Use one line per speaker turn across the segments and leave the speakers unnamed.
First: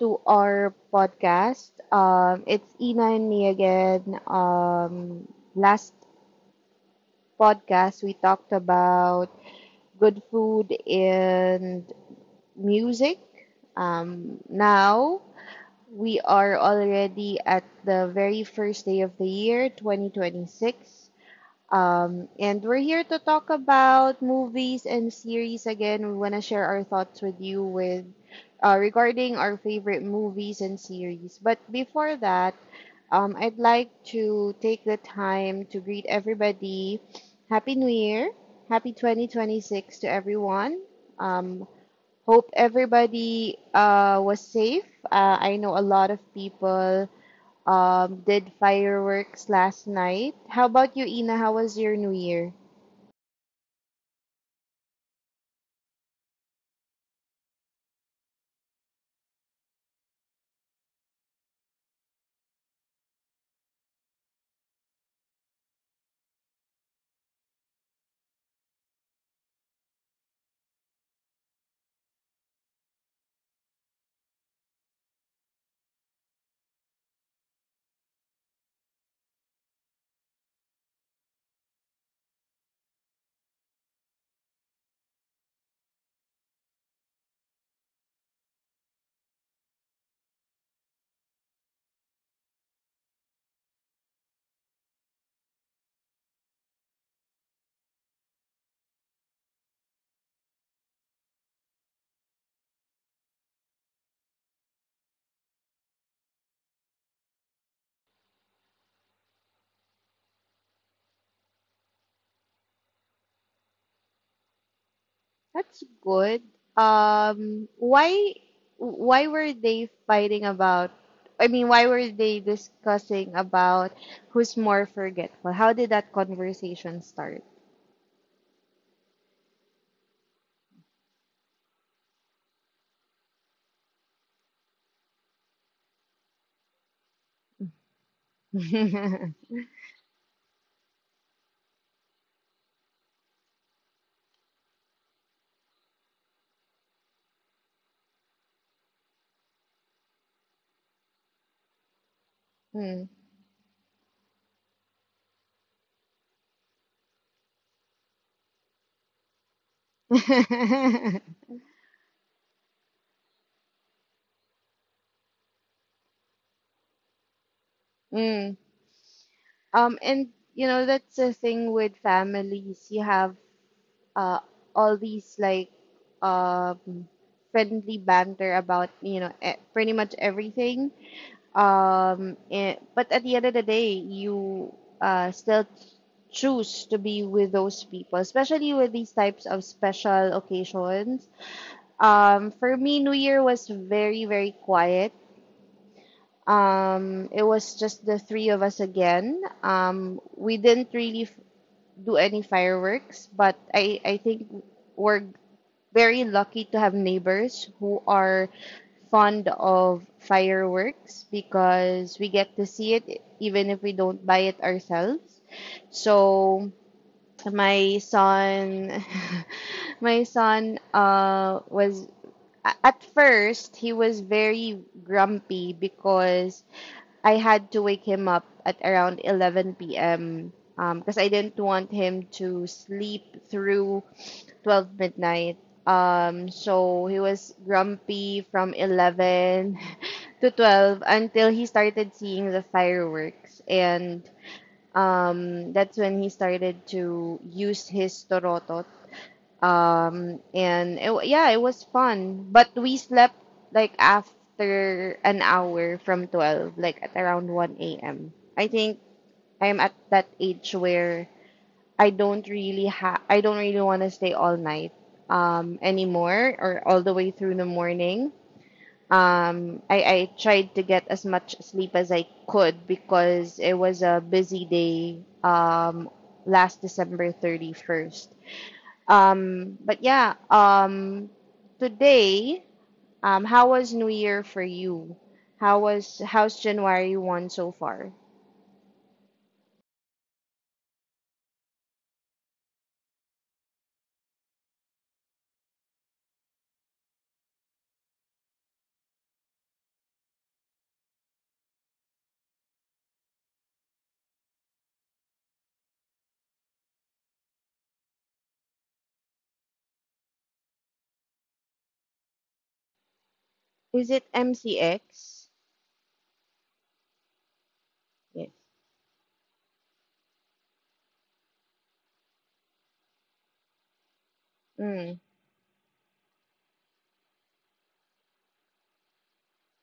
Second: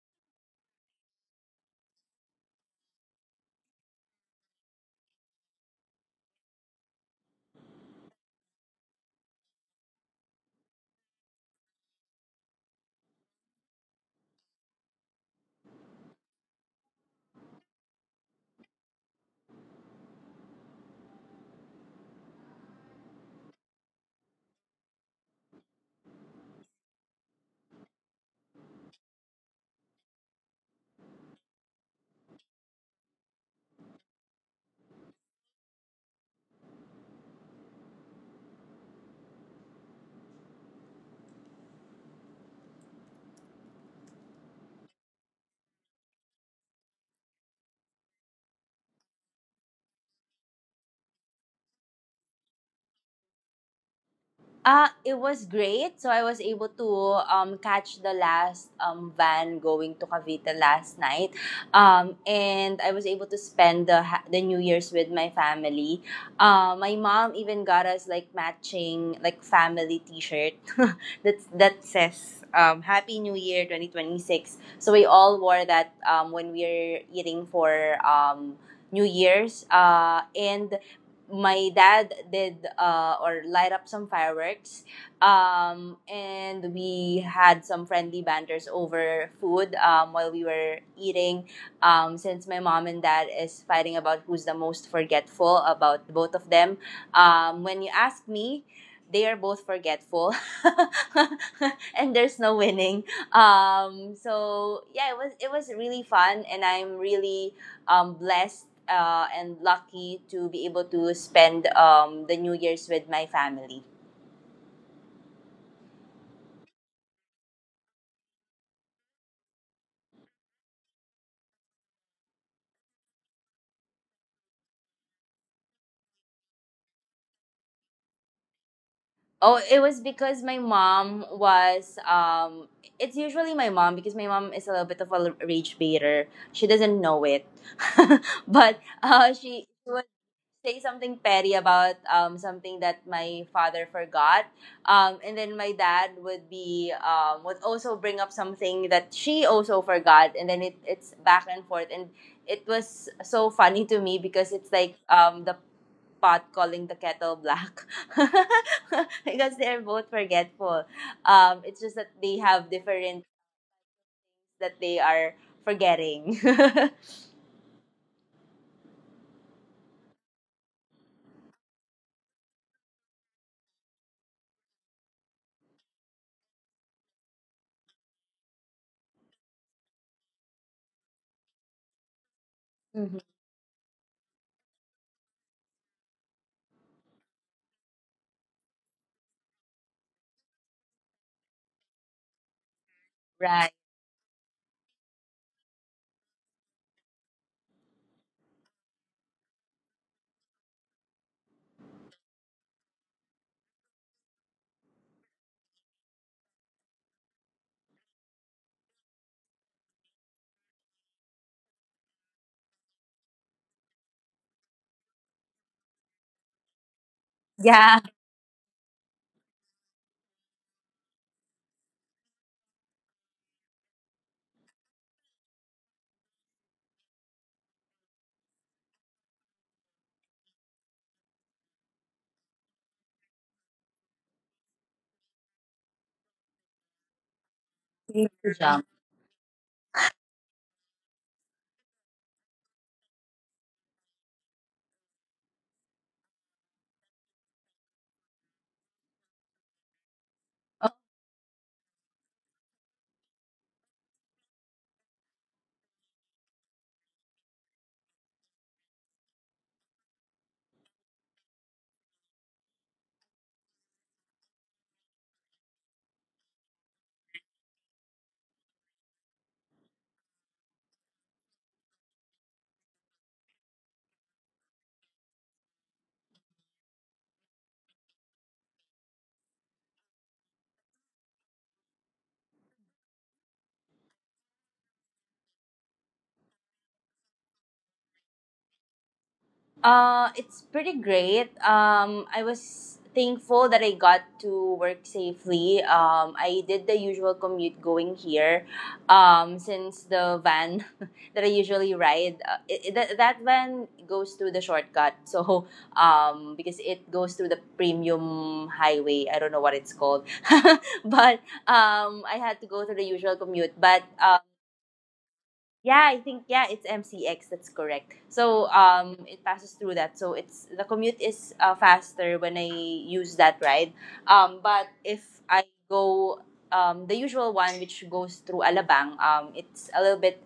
to our podcast. It's Ina and me again. Last podcast we talked about good food and music. Now we are already at the very first day of the year, 2026. And we're here to talk about movies and series again. We want to share our thoughts with you with regarding our favorite movies and series. But before that, I'd like to take the time to greet everybody. Happy New Year! Happy 2026 to everyone. Um, Hope everybody was safe. I know a lot of people did fireworks last night. How about you, Ina? How was your New Year?
It was great. So I was able to catch the last van going to Cavite last night. And I was able to spend the New Year's with my family. My mom even got us like matching like family t-shirt that says Happy New Year 2026. So we all wore that when we were eating for New Year's. And my dad did or light up some fireworks and we had some friendly banters over food while we were eating since my mom and dad is fighting about who's the most forgetful about both of them. When you ask me, they are both forgetful and there's no winning. So yeah, it was really fun and I'm really blessed and lucky to be able to spend the New Year's with my family.
That's good. Um, why why were they fighting about? I mean, why were they discussing about who's more forgetful? How did that conversation start?
Oh, it was because my mom was it's usually my mom because my mom is a little bit of a rage baiter. She doesn't know it. But she would say something petty about something that my father forgot. And then my dad would be would also bring up something that she also forgot, and then it's back and forth. And it was
Hmm.
so funny to me because it's like the pot calling the kettle black because they're both forgetful. It's just that they have different that they are forgetting.
Hmm. And you know, that's the thing with families. You have uh all these um friendly banter about, you know, pretty much everything.
Mhm.
But at the end of the day, you still choose to be with those people, especially with these types of special occasions. For me, New
Right.
Year was very, very quiet. It was just the three of us again. We didn't really do any fireworks, but I think we're very lucky to have neighbors who are fond of fireworks because we get to see it even if we don't buy it ourselves. So
Yeah.
my son my son was at first he was very grumpy because I had to wake him up at around 11 p.m. Because I didn't want him to sleep through 12 midnight. So he was
They need to jump.
grumpy from 11 to 12 until he started seeing the fireworks. And That's when he started to use his torotot. Yeah, it was fun. But we slept like after an hour from 12, like at around 1 a.m. I think I'm at that age where I don't really want to stay all night anymore or all the way through the morning. I tried to get as much sleep as I could because it was a busy day um, last December 31st. Um, but yeah, um, today, how was New Year for you? How's January 1 so far?
It's pretty great. I was thankful that I got to work safely. I did the usual commute going here. Since the van that I usually ride, that van goes through the shortcut. So, because it goes through the premium highway, I don't know what it's called, but I had to go through the usual commute. But
Is it
yeah,
MCX?
I think yeah, it's MCX. That's correct. So
Yes.
it passes through that. So it's the commute is faster when I use that ride. But if I
Mm,
go the usual one, which goes through Alabang, it's a little bit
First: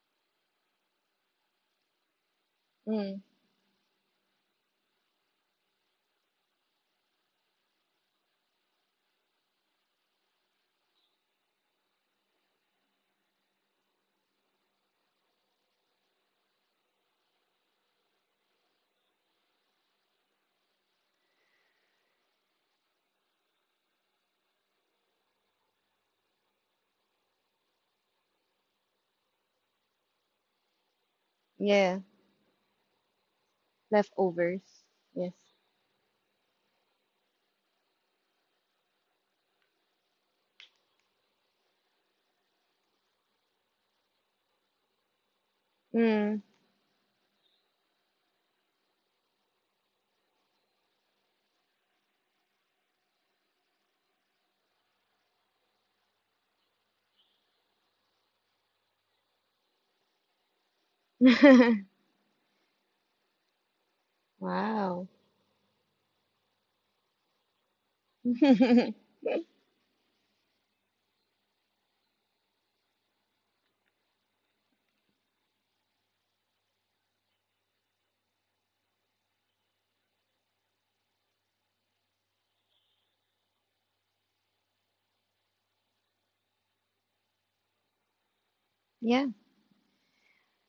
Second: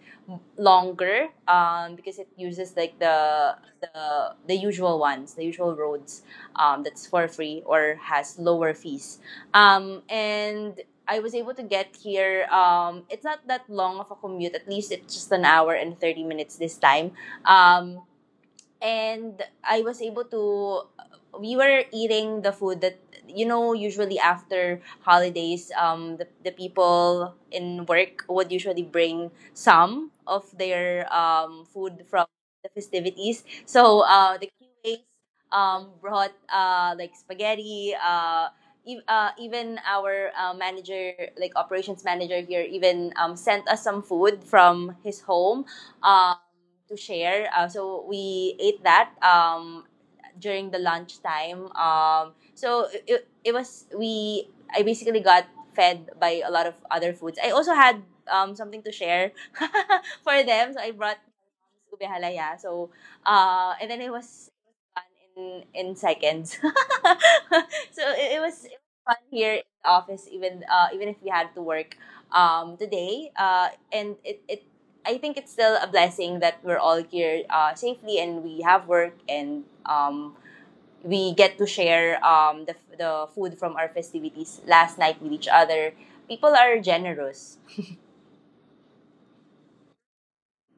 longer. Because it uses like
mm,
the usual ones, the usual roads. That's for free or has lower fees. And I was able to get here. It's not that long of a commute. At least it's just an hour and 30 minutes this time. Um, and I was able to. We were eating the food that, you know, usually after holidays. The people in work would usually bring some of their food
yeah,
from the festivities. So the
leftovers.
QAs
Yes.
brought like spaghetti. Even our manager, like operations manager here, even sent us some food from his home uh
Mm.
to share. So we ate that during the lunch time. So it, it, it was we I basically got fed by a lot of other foods. I also had something to share for them. So I brought ube halaya. So and then it was
Wow.
in seconds. So it was fun here in the office, even even if we had to work today. And it, it I think it's still a blessing that we're all here safely and we have work and, we get to share the food from our festivities last night with each other. People are generous.
Yeah.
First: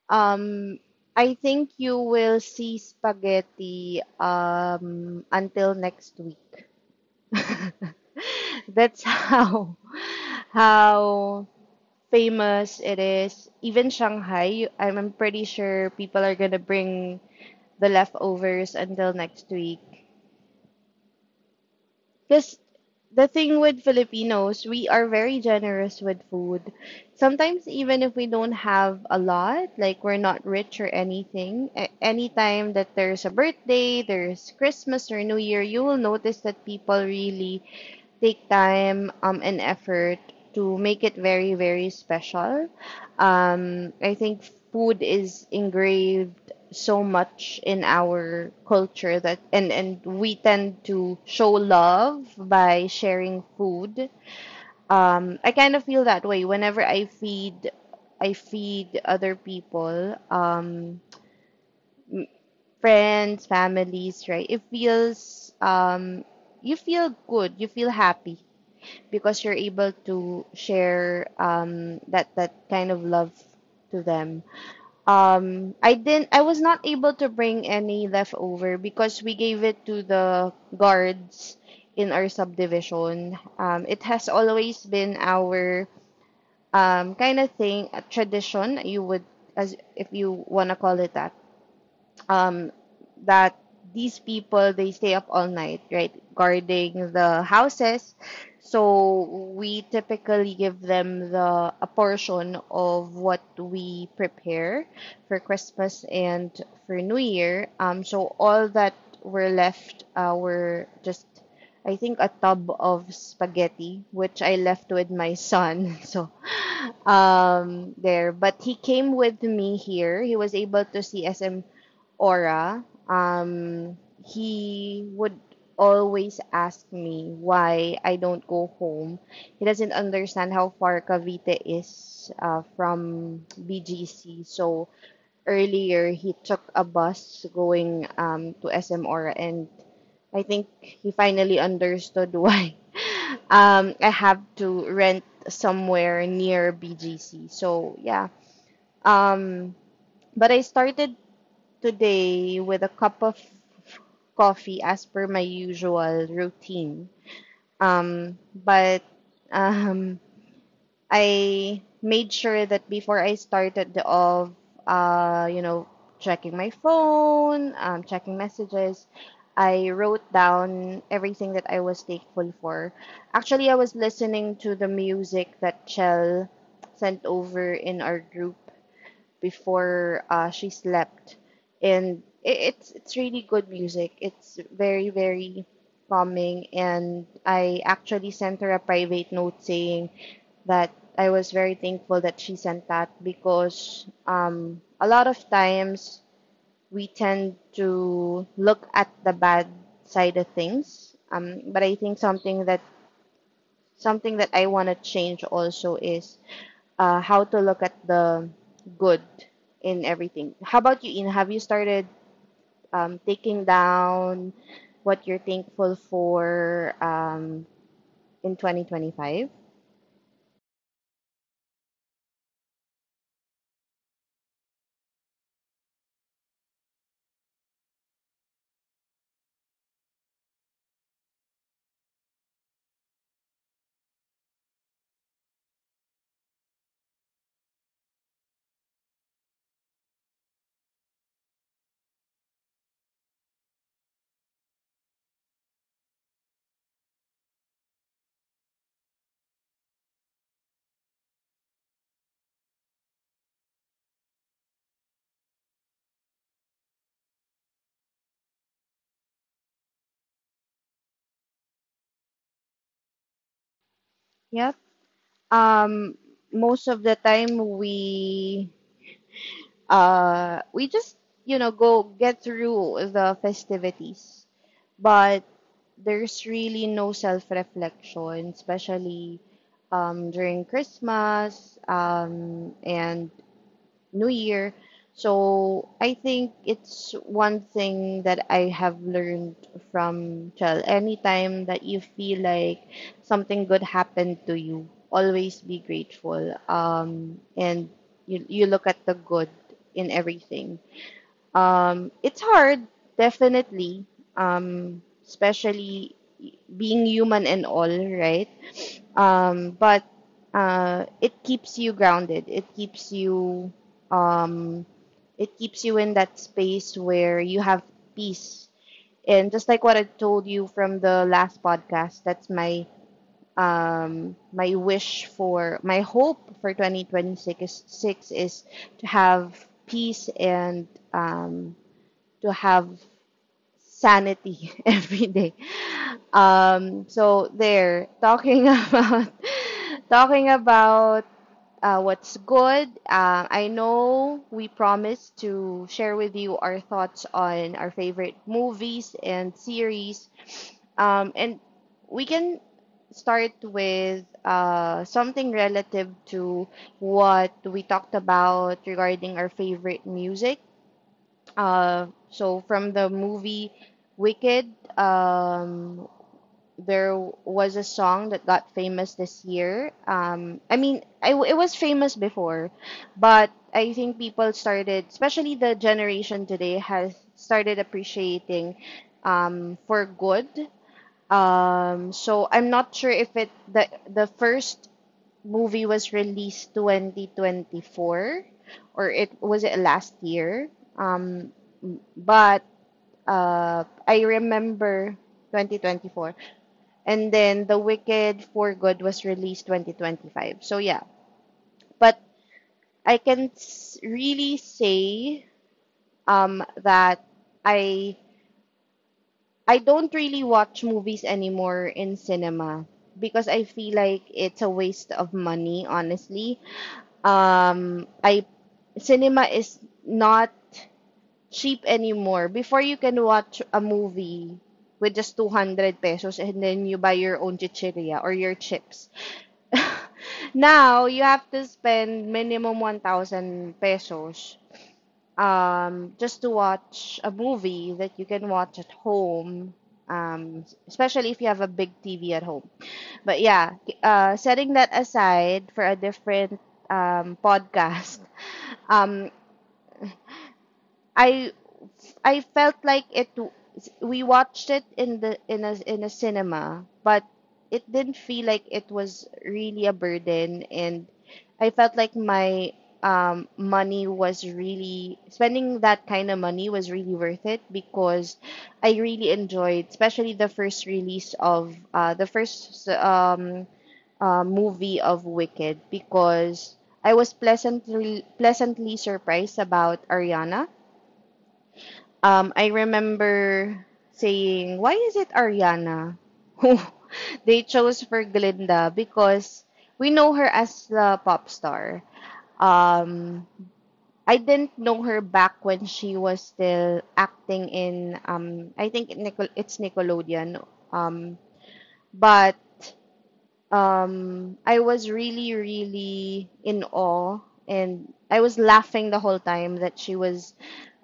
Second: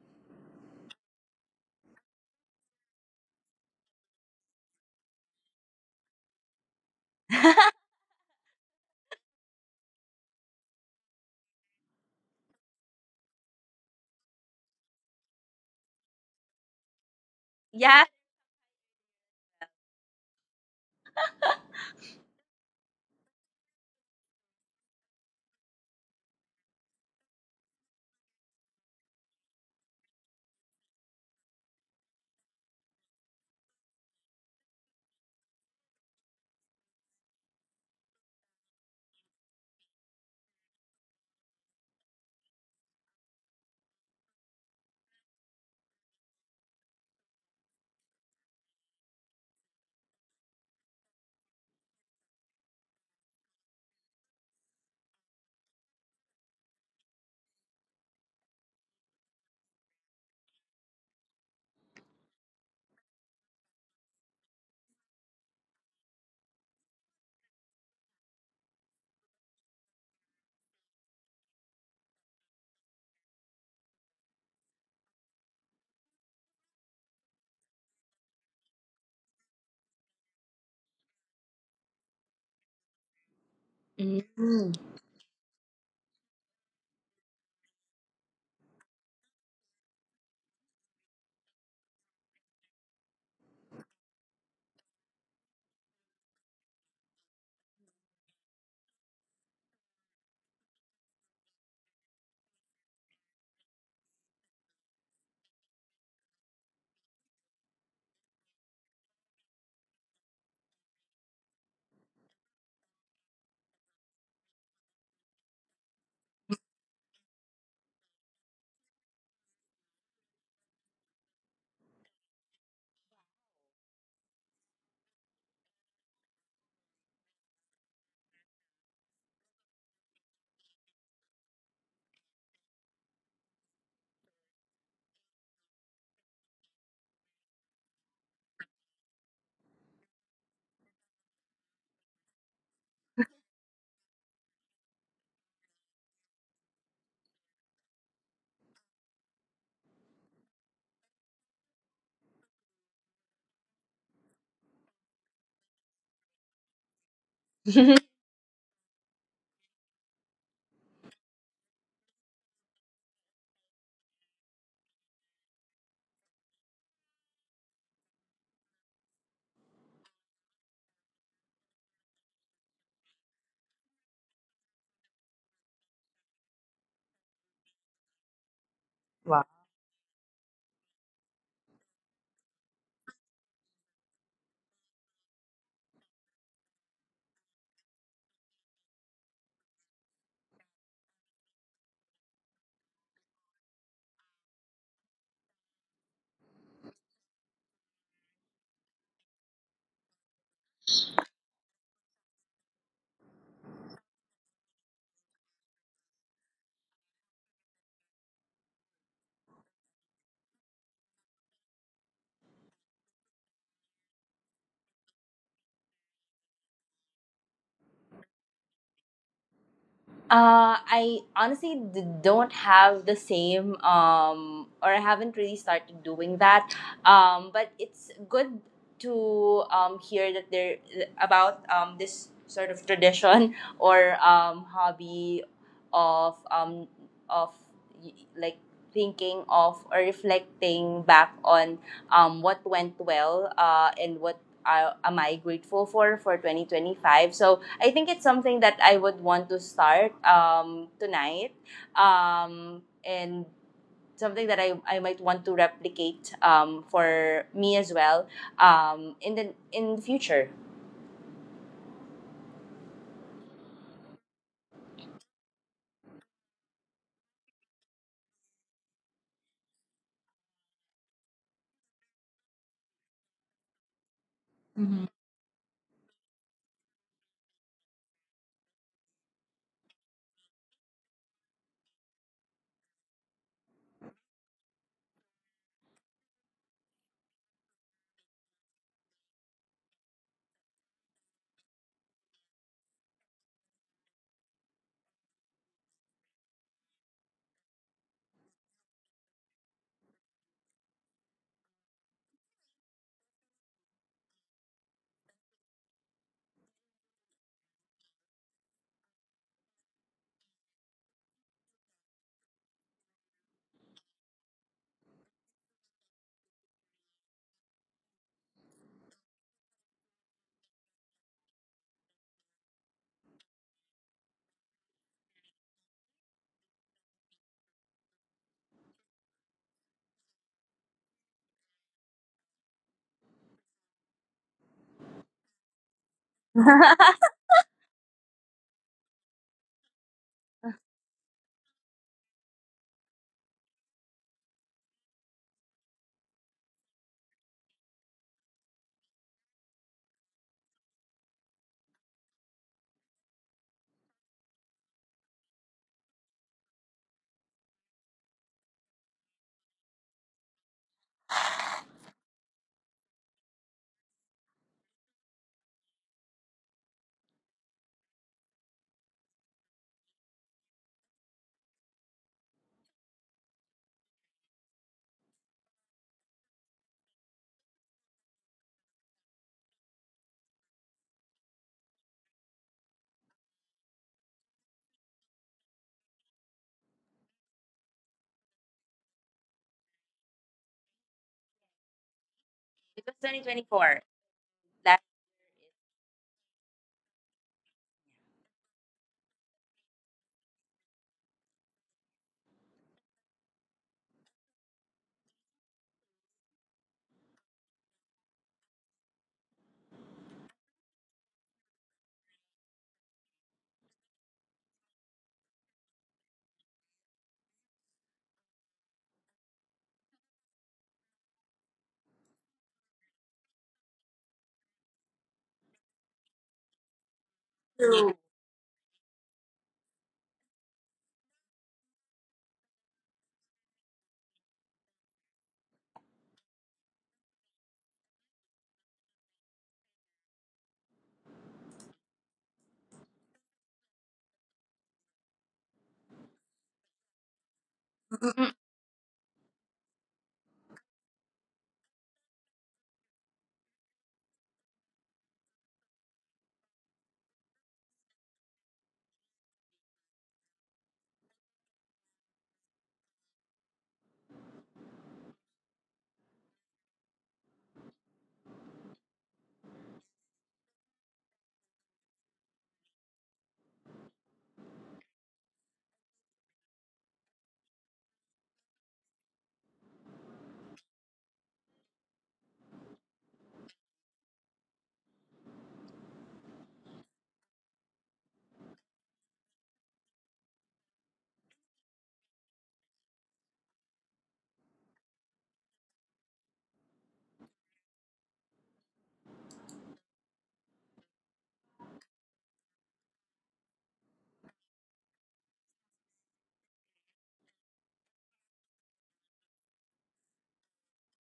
Um, I think you will see spaghetti until next week. That's how famous it is. Even Shanghai, I'm pretty sure people are gonna bring the
Yeah.
leftovers until next week. Because the thing with Filipinos, we are very generous with food. Sometimes, even if we don't have a lot, like we're not rich or anything, anytime that there's a birthday, there's Christmas or New Year, you will notice that people really take time and effort to make it very, very special. I think food is engraved so much in our culture that and we tend to show love by sharing food. I kind of feel that way whenever I feed other people, friends, families, right? It feels you feel good, you feel happy because you're able to share that kind of love to them. I didn't. I was not able to bring any leftover because we gave it to the guards in our subdivision. It has always
Mm.
been our kind of thing, a tradition. You would, as if you wanna call it that, um, that these people they stay up all night, right, guarding the houses. So we typically give them the a portion of what we prepare for Christmas and for New Year. So all that were left were just I think a tub of spaghetti, which I left with my son. So there, but he came with me here. He was able to see SM Aura, um, he would always ask me why I don't go home. He doesn't understand how far Cavite is from BGC, so earlier he took a bus going to SM Aura, and I think he finally understood why I have to rent somewhere near BGC. So yeah. Um, but I started today with a cup of coffee as per my usual routine. But um, I made sure that before I started the of you know, checking my phone, checking messages, I wrote down everything that I was thankful for. Actually, I was listening to the music that Chell sent over in our group before she slept, and it's really good music. It's very very calming, and I actually sent her a private note saying that I was very thankful that she sent that because a lot of times we tend to look at the bad side of things. But I think something that I want to change also is how to look at the good in everything. How about you, In? Have you started taking down what you're thankful for in 2025?
I honestly don't have the same, or I haven't really started doing that. But it's good to hear that there about this sort of tradition or hobby of of like thinking of or reflecting back on what went well and what am I grateful for 2025. So I think it's something that I would want to start tonight, and something that I might want to replicate for me as well in the future.
Yep. Um, most of the time we just you know go get through the festivities, but
Mhm.
there's really no self-reflection, especially during Christmas and New Year. So I think it's one thing that I have learned from Chel. Anytime that you feel like something good happened to you, always be grateful. You look at the good in everything. It's hard, definitely, especially being human and all, right? But It keeps you grounded. Um, it keeps you in that space where you have peace. And just like what I told you from the last podcast, that's my wish for my hope for 2026 is to have peace and to have sanity every day. So there, talking about talking about What's good. I know we promised to share with you our thoughts on our favorite movies and series, and we can start with something relative to what we talked about regarding our favorite music, so from the movie Wicked, um, there was a song that got famous this year. I mean, it was famous before, but I think people started, especially the generation today, has started appreciating for good. So I'm not sure if it the first movie was released 2024 or it was it last year um but
It was 2024.
I
That's
remember 2024, and then The Wicked for Good was released 2025. So yeah, but I can really say that I I don't really watch movies anymore in cinema because I feel like it's a waste of money, honestly. I Cinema is not cheap anymore. Before you can watch a movie with just 200 pesos and then you buy your own
true.
chichiria or your chips. Now you have to spend minimum 1,000 pesos just to watch a movie that you can watch at home, especially if you have a big TV at home. But yeah, setting that aside for a different podcast, um, I I felt like it. We watched it in the in a cinema, but it didn't feel like it was really a burden, and I felt like my money was really spending that kind of money was really worth it because I really enjoyed, especially the first release of the first movie of Wicked because I was pleasantly surprised about Ariana. I remember saying, why is it Ariana who they chose for Glinda? Because we know her as the pop star. Um, I didn't know her back when she was still acting in, I think it's Nickelodeon. Um, but I was really, really in awe, and I was laughing the whole time that she was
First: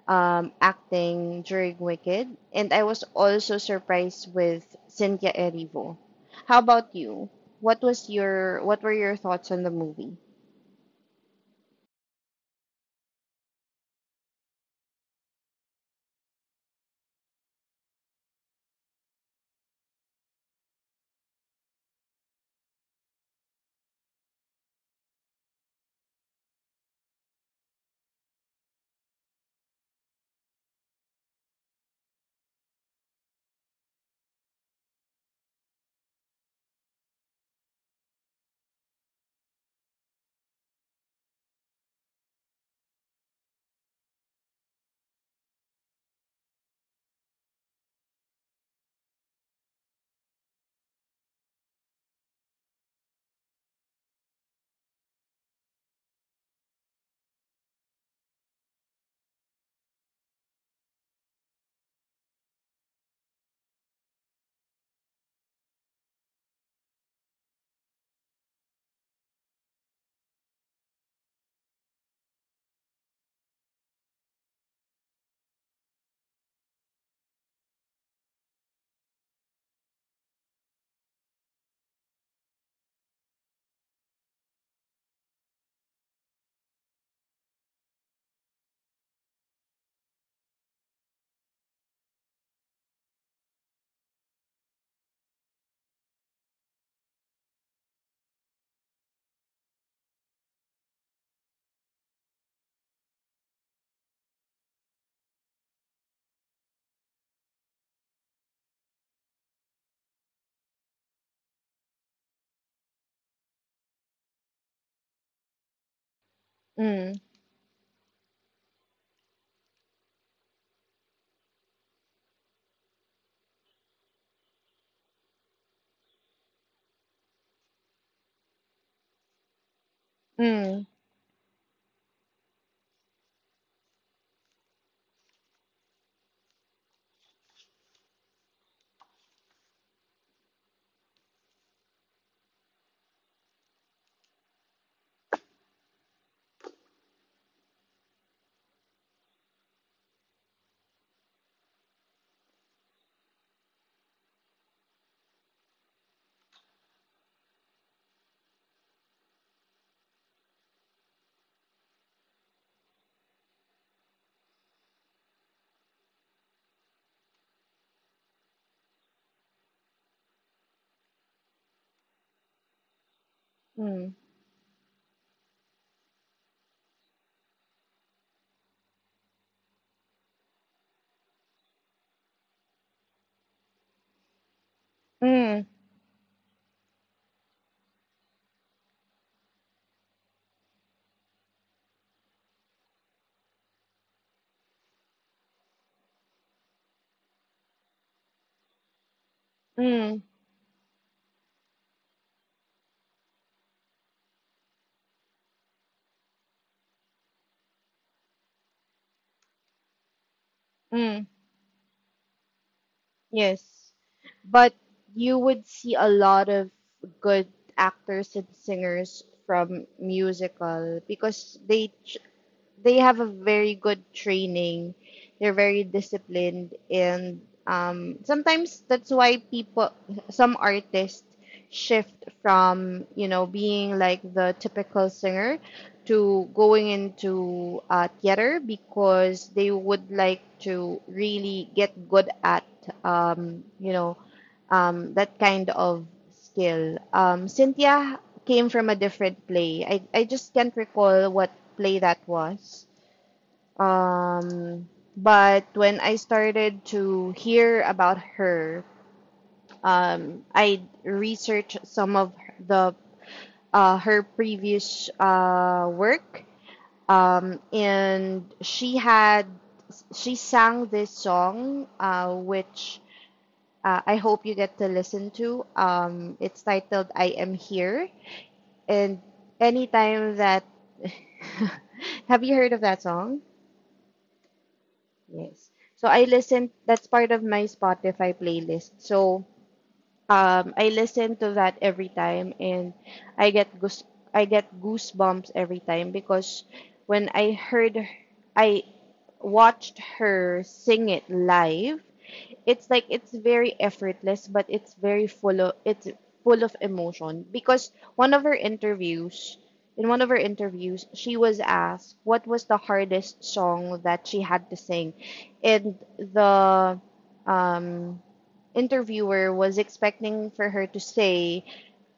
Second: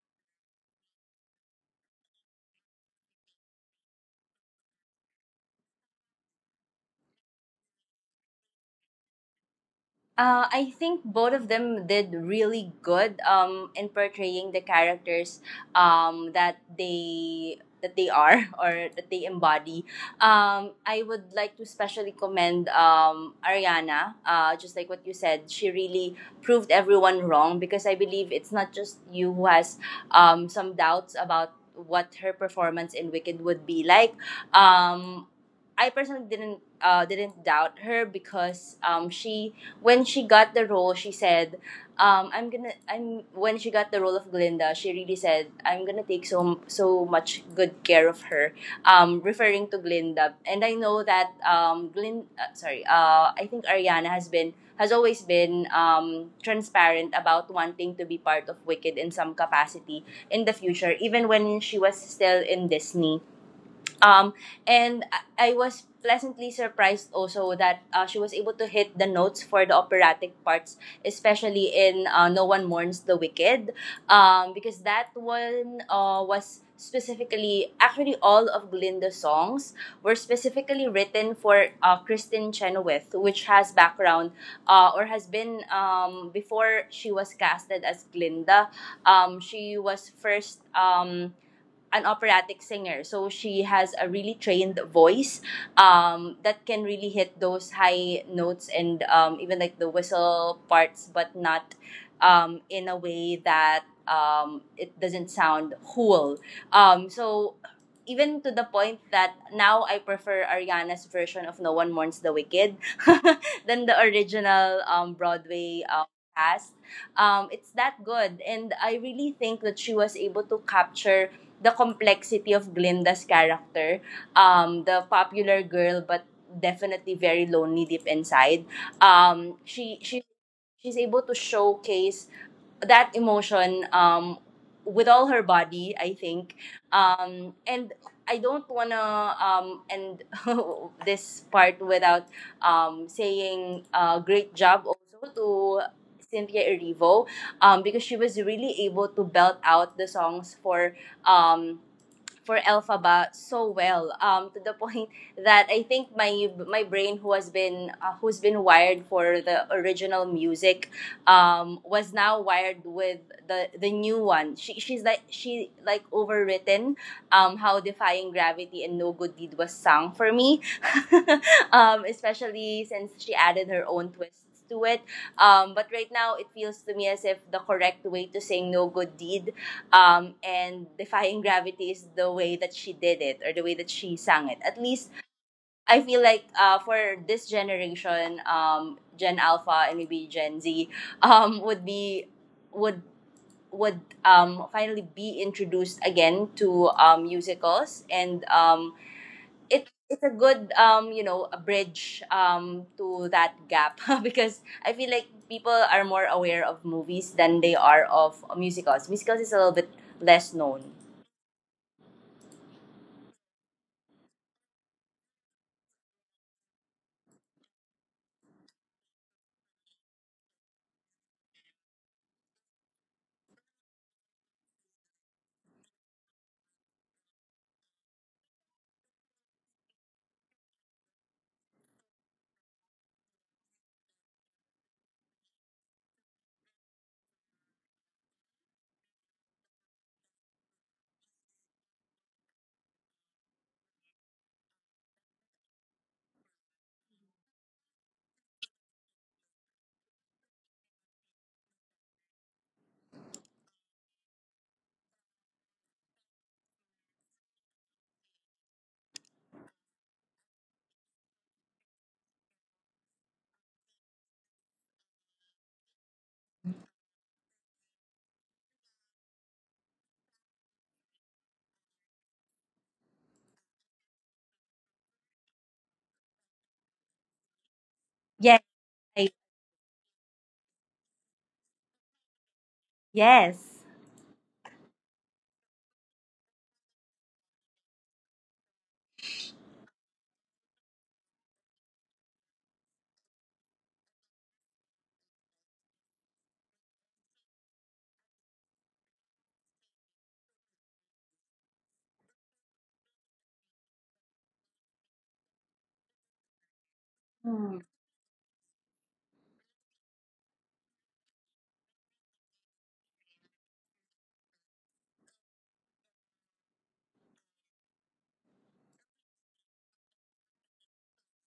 acting during Wicked, and I was also surprised with Cynthia Erivo. How about you? What were your thoughts on the movie?
I think both of them did really good in portraying the characters that they are or that they embody. I would like to especially commend Ariana. Just like what you said, she really proved everyone wrong because I believe it's not just you who has some doubts about what her performance in Wicked would be like. Um, I personally didn't doubt her because she when she got the role, she said, "I'm gonna." I'm When she got the role of Glinda, she really said, "I'm gonna take so so much good care of her," referring to Glinda. And I know that sorry, I think Ariana has been has always been transparent about wanting to be part of Wicked in some capacity in the future, even when she was still in Disney. Um, and I was pleasantly surprised also that she was able to hit the notes for the operatic parts, especially in No One Mourns the Wicked, because that one was specifically, actually, all of Glinda's songs were specifically written for Kristen Chenoweth, which has background or has been before she was casted as Glinda. She was first. An operatic singer. So she has a really trained voice that can really hit those high notes and even like the whistle parts, but not in a way that it doesn't sound cool. So even to the point that now I prefer Ariana's version of No One Mourns the Wicked than the original Broadway cast.
Mm,
It's that good. And I really think that she was able to capture the complexity of Glinda's character, the popular girl but definitely very lonely deep inside. Um, she she
mm,
she's able to showcase that emotion with all her body, I think. And I don't wanna end this part without saying great job also to Cynthia Erivo because she was really able to belt out the songs um, for Elphaba so well to the point that I think my brain who has been who's been wired for the original music was now wired with the new one. She's like she like overwritten how defying gravity and no good deed was sung for me especially since she
mm,
added her own twists to it, but right now it feels to me as if the correct way to sing no good deed and defying gravity is the way that she did it or the way that she sang it. At least
mm,
I feel like for this generation, Gen Alpha and maybe Gen Z, um, would be would would finally be introduced again to musicals and,
mm,
it's a good you know a bridge to that gap. Because I feel like people are more aware of movies than they are of musicals. Musicals is a little bit less
mm.
known.
Yes, but you would see a lot of good actors and singers from musical because they have a very good training. They're very disciplined, and sometimes that's why people, some artists, shift from you know being like the typical singer to going into theater because they would like to really get good at you know that kind of skill. Cynthia came from a different play. I just can't recall what play that was. Um, but when I started to hear about her, I researched some of the her previous work, and she sang this song, which I hope you get to listen to. It's titled "I Am Here." And
Yes. I-
anytime that have you heard of that song?
yes.
Yes. So I listened, that's part of my Spotify playlist. So I listen to that every time, and I get goose I get goosebumps every time because when I heard her- I watched her sing it live. It's like it's very effortless, but it's very full of it's full of emotion because one of her
Mm.
interviews in one of her interviews she was asked what was the hardest song that she had to sing, and the um interviewer was expecting for her to say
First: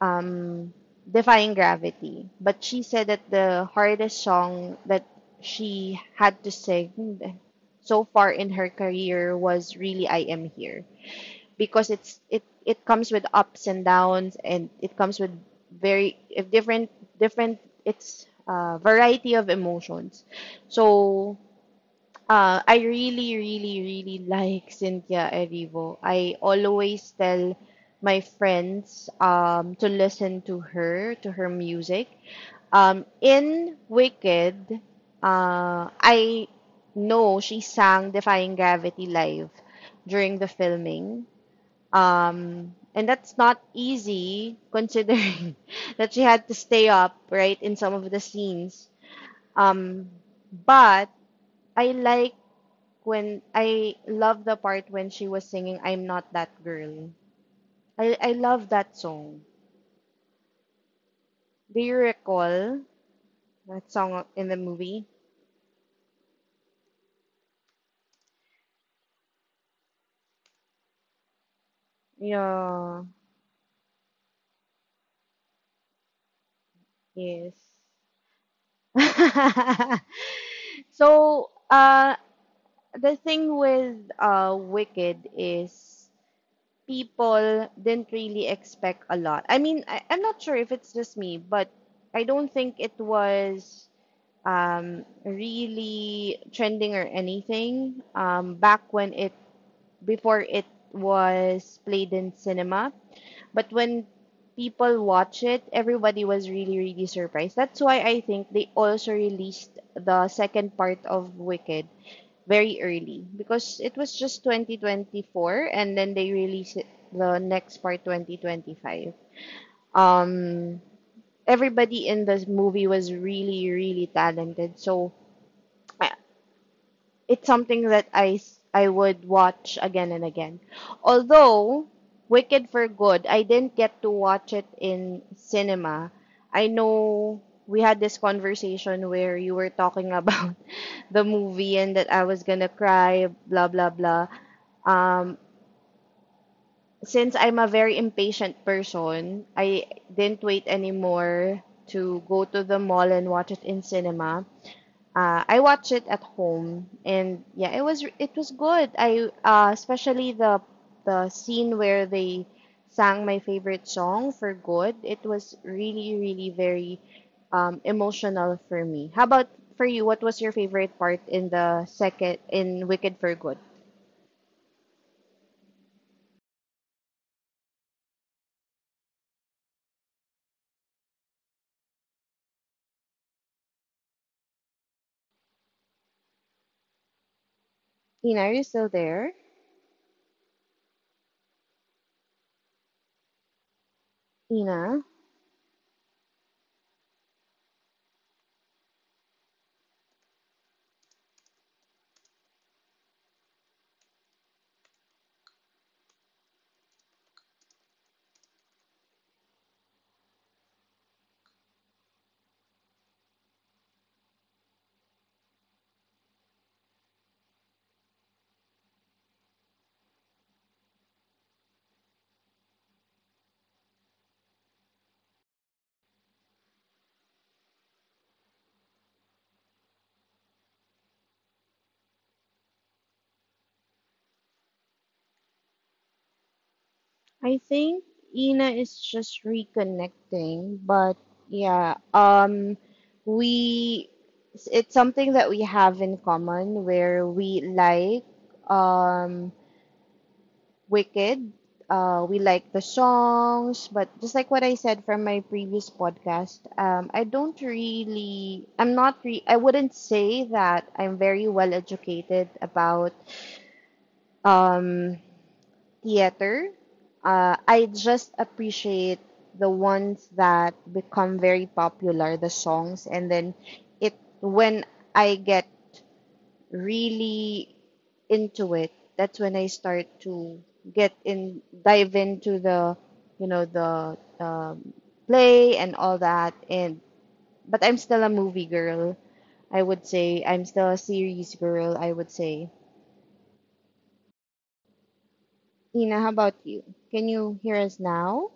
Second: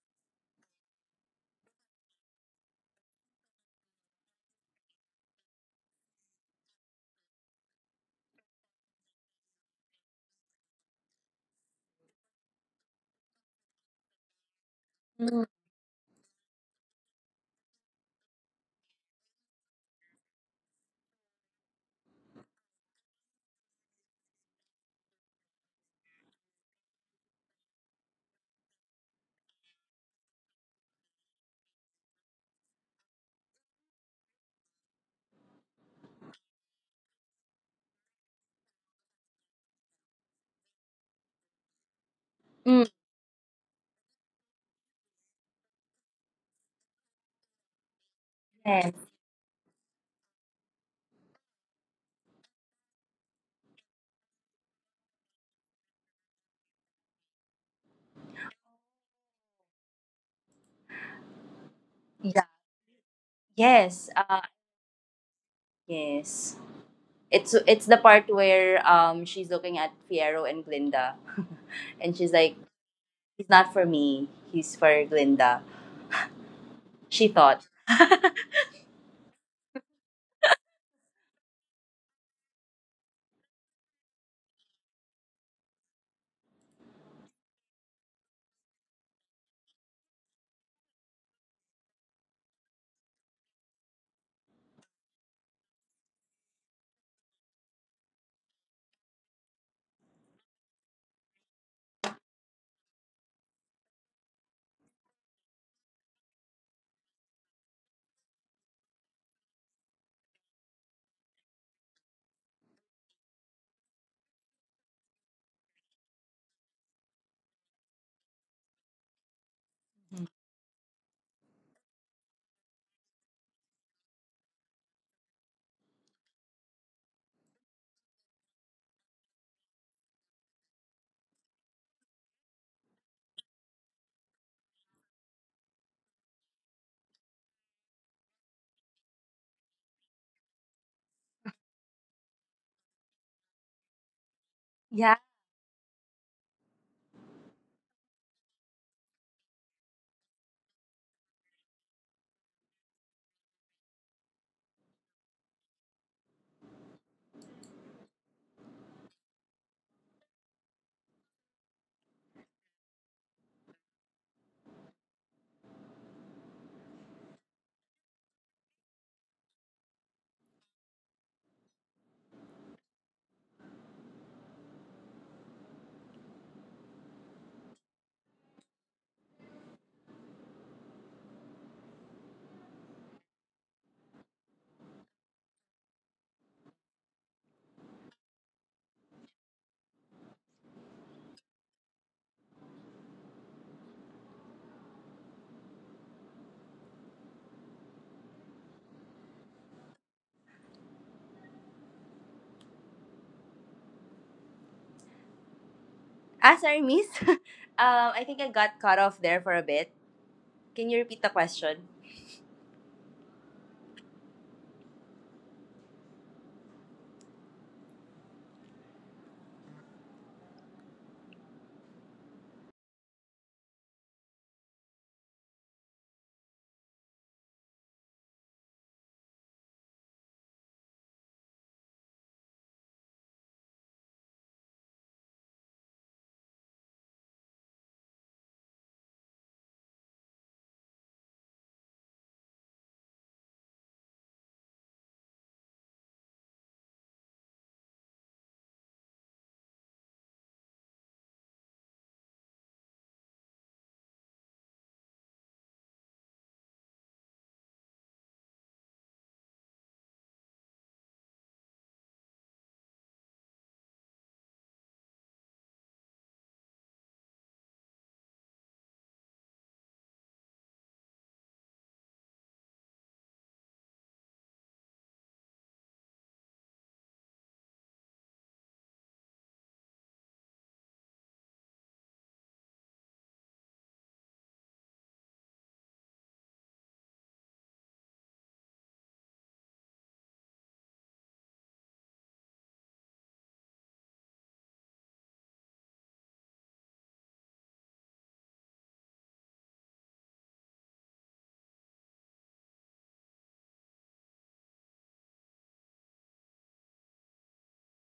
um, Defying Gravity, but she said that the hardest song that she had to sing so far in her career was really I Am Here because it comes with ups and downs, and it comes with
Mm.
very if different it's a variety of emotions. So I really, really, really like Cynthia Erivo. I always tell my friends to listen to her music. In Wicked, I know she sang Defying Gravity live during the filming.
Mm,
And that's not easy considering that she had to stay up, right, in some of the scenes.
yes.
Um, but I like when I love the part when she was singing I'm Not That Girl. I love that song. Do you
Yeah,
recall that
yes,
song in the movie?
yes. It's the part where she's looking at Fiero and Glinda, and she's like,
Yeah,
"He's not for me. He's for Glinda." She
yes.
thought.
So, the thing with Wicked is people didn't really expect a lot. I mean, I'm not sure if it's just me, but I don't think it was really trending or anything back when it was played in cinema. But when people watch it, everybody was really really surprised. That's why I think they also released the second part of Wicked very early, because it was just 2024 and then they released it, the next part 2025. Um, Everybody in this movie was really really talented. So I it's something that I would watch again and again. Although Wicked for Good, I didn't get to watch it in cinema. I know we had this conversation where you were talking about the movie and that I was gonna cry, blah blah blah.
Yeah.
Um, since I'm a very impatient person, I didn't wait anymore to go to the mall and watch it in cinema. I watched it at home, and yeah, it was good. I especially the scene where they sang my favorite song for good. It was really really very emotional for me. How about for you? What was your favorite part in the second in Wicked for Good? Ina, are you still there? Ina?
Ah, sorry, miss. Um, I think I got cut off there for a bit. Can you repeat the question?
I think Ina is just reconnecting, but yeah, we it's something that we have in common where we like um Wicked. We like the songs, but just like what I said from my previous podcast, I don't really, I'm not re I wouldn't say that I'm very well educated about um theater. I just appreciate the ones that become very popular, the songs, and then it when I get really into it, that's when I start to dive into the, you know, the play and all that. And but I'm still a movie girl, I would say. I'm still a series girl, I would say. Ina, how about you? Can you hear us now?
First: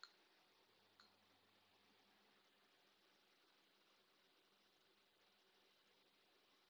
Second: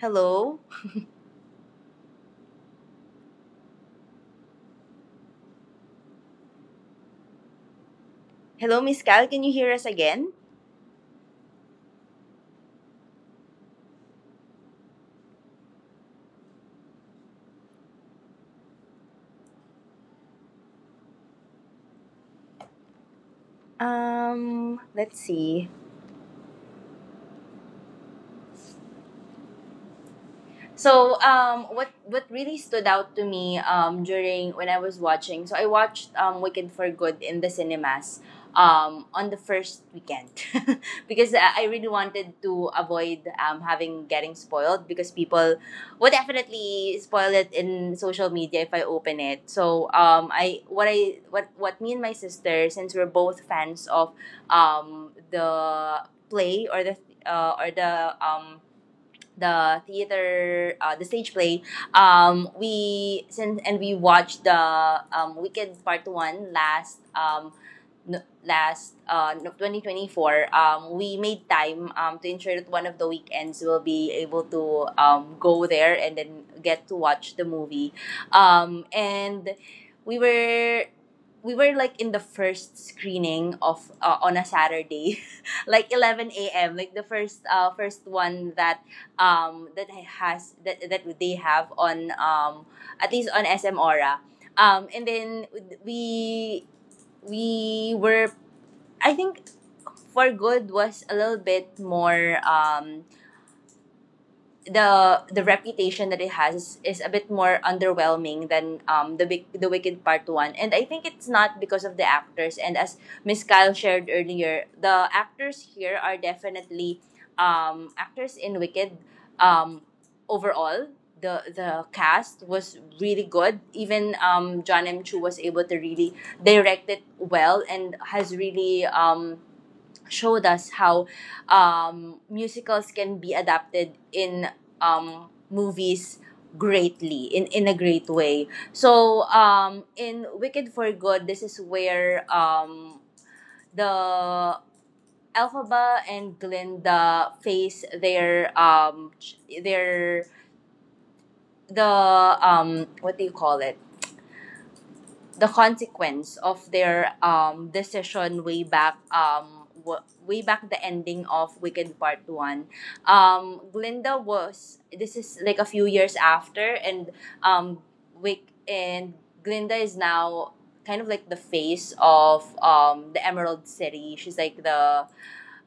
Hello? Hello, Miss Cal, can you hear us again? Let's see. So, what really stood out to me during when I was watching, so I watched Wicked for Good in the cinemas on the first weekend because I really wanted to avoid having getting spoiled because people would definitely spoil it in social media if I open it. So, I what me and my sister, since we're both fans of the play or the uh, or the um, the theater, the stage play. We since and we watched the Wicked Part One last no, 2024. We made time to ensure that one of the weekends we'll be able to go there and then get to watch the movie. And we were we were like in the first screening of on a Saturday, like 11 a.m. Like the first first one that that has that they have on at least on SM Aura. And then we we were I think For Good was a little bit more the reputation that it has is a bit more underwhelming than the the Wicked Part 1, and I think it's not because of the actors. And as Miss Kyle shared earlier, the actors here are definitely, actors in Wicked, um overall the cast was really good. Even John M Chu was able to really direct it well and has really showed us how musicals can be adapted in movies greatly in a great way. So in Wicked For Good, this is where the Elphaba and Glinda face their ch- their the what do you call it, the consequence of their decision way back, way back the ending of Wicked Part 1. Glinda was, this is like a few years after, and um Wick and Glinda is now kind of like the face of the Emerald City. She's like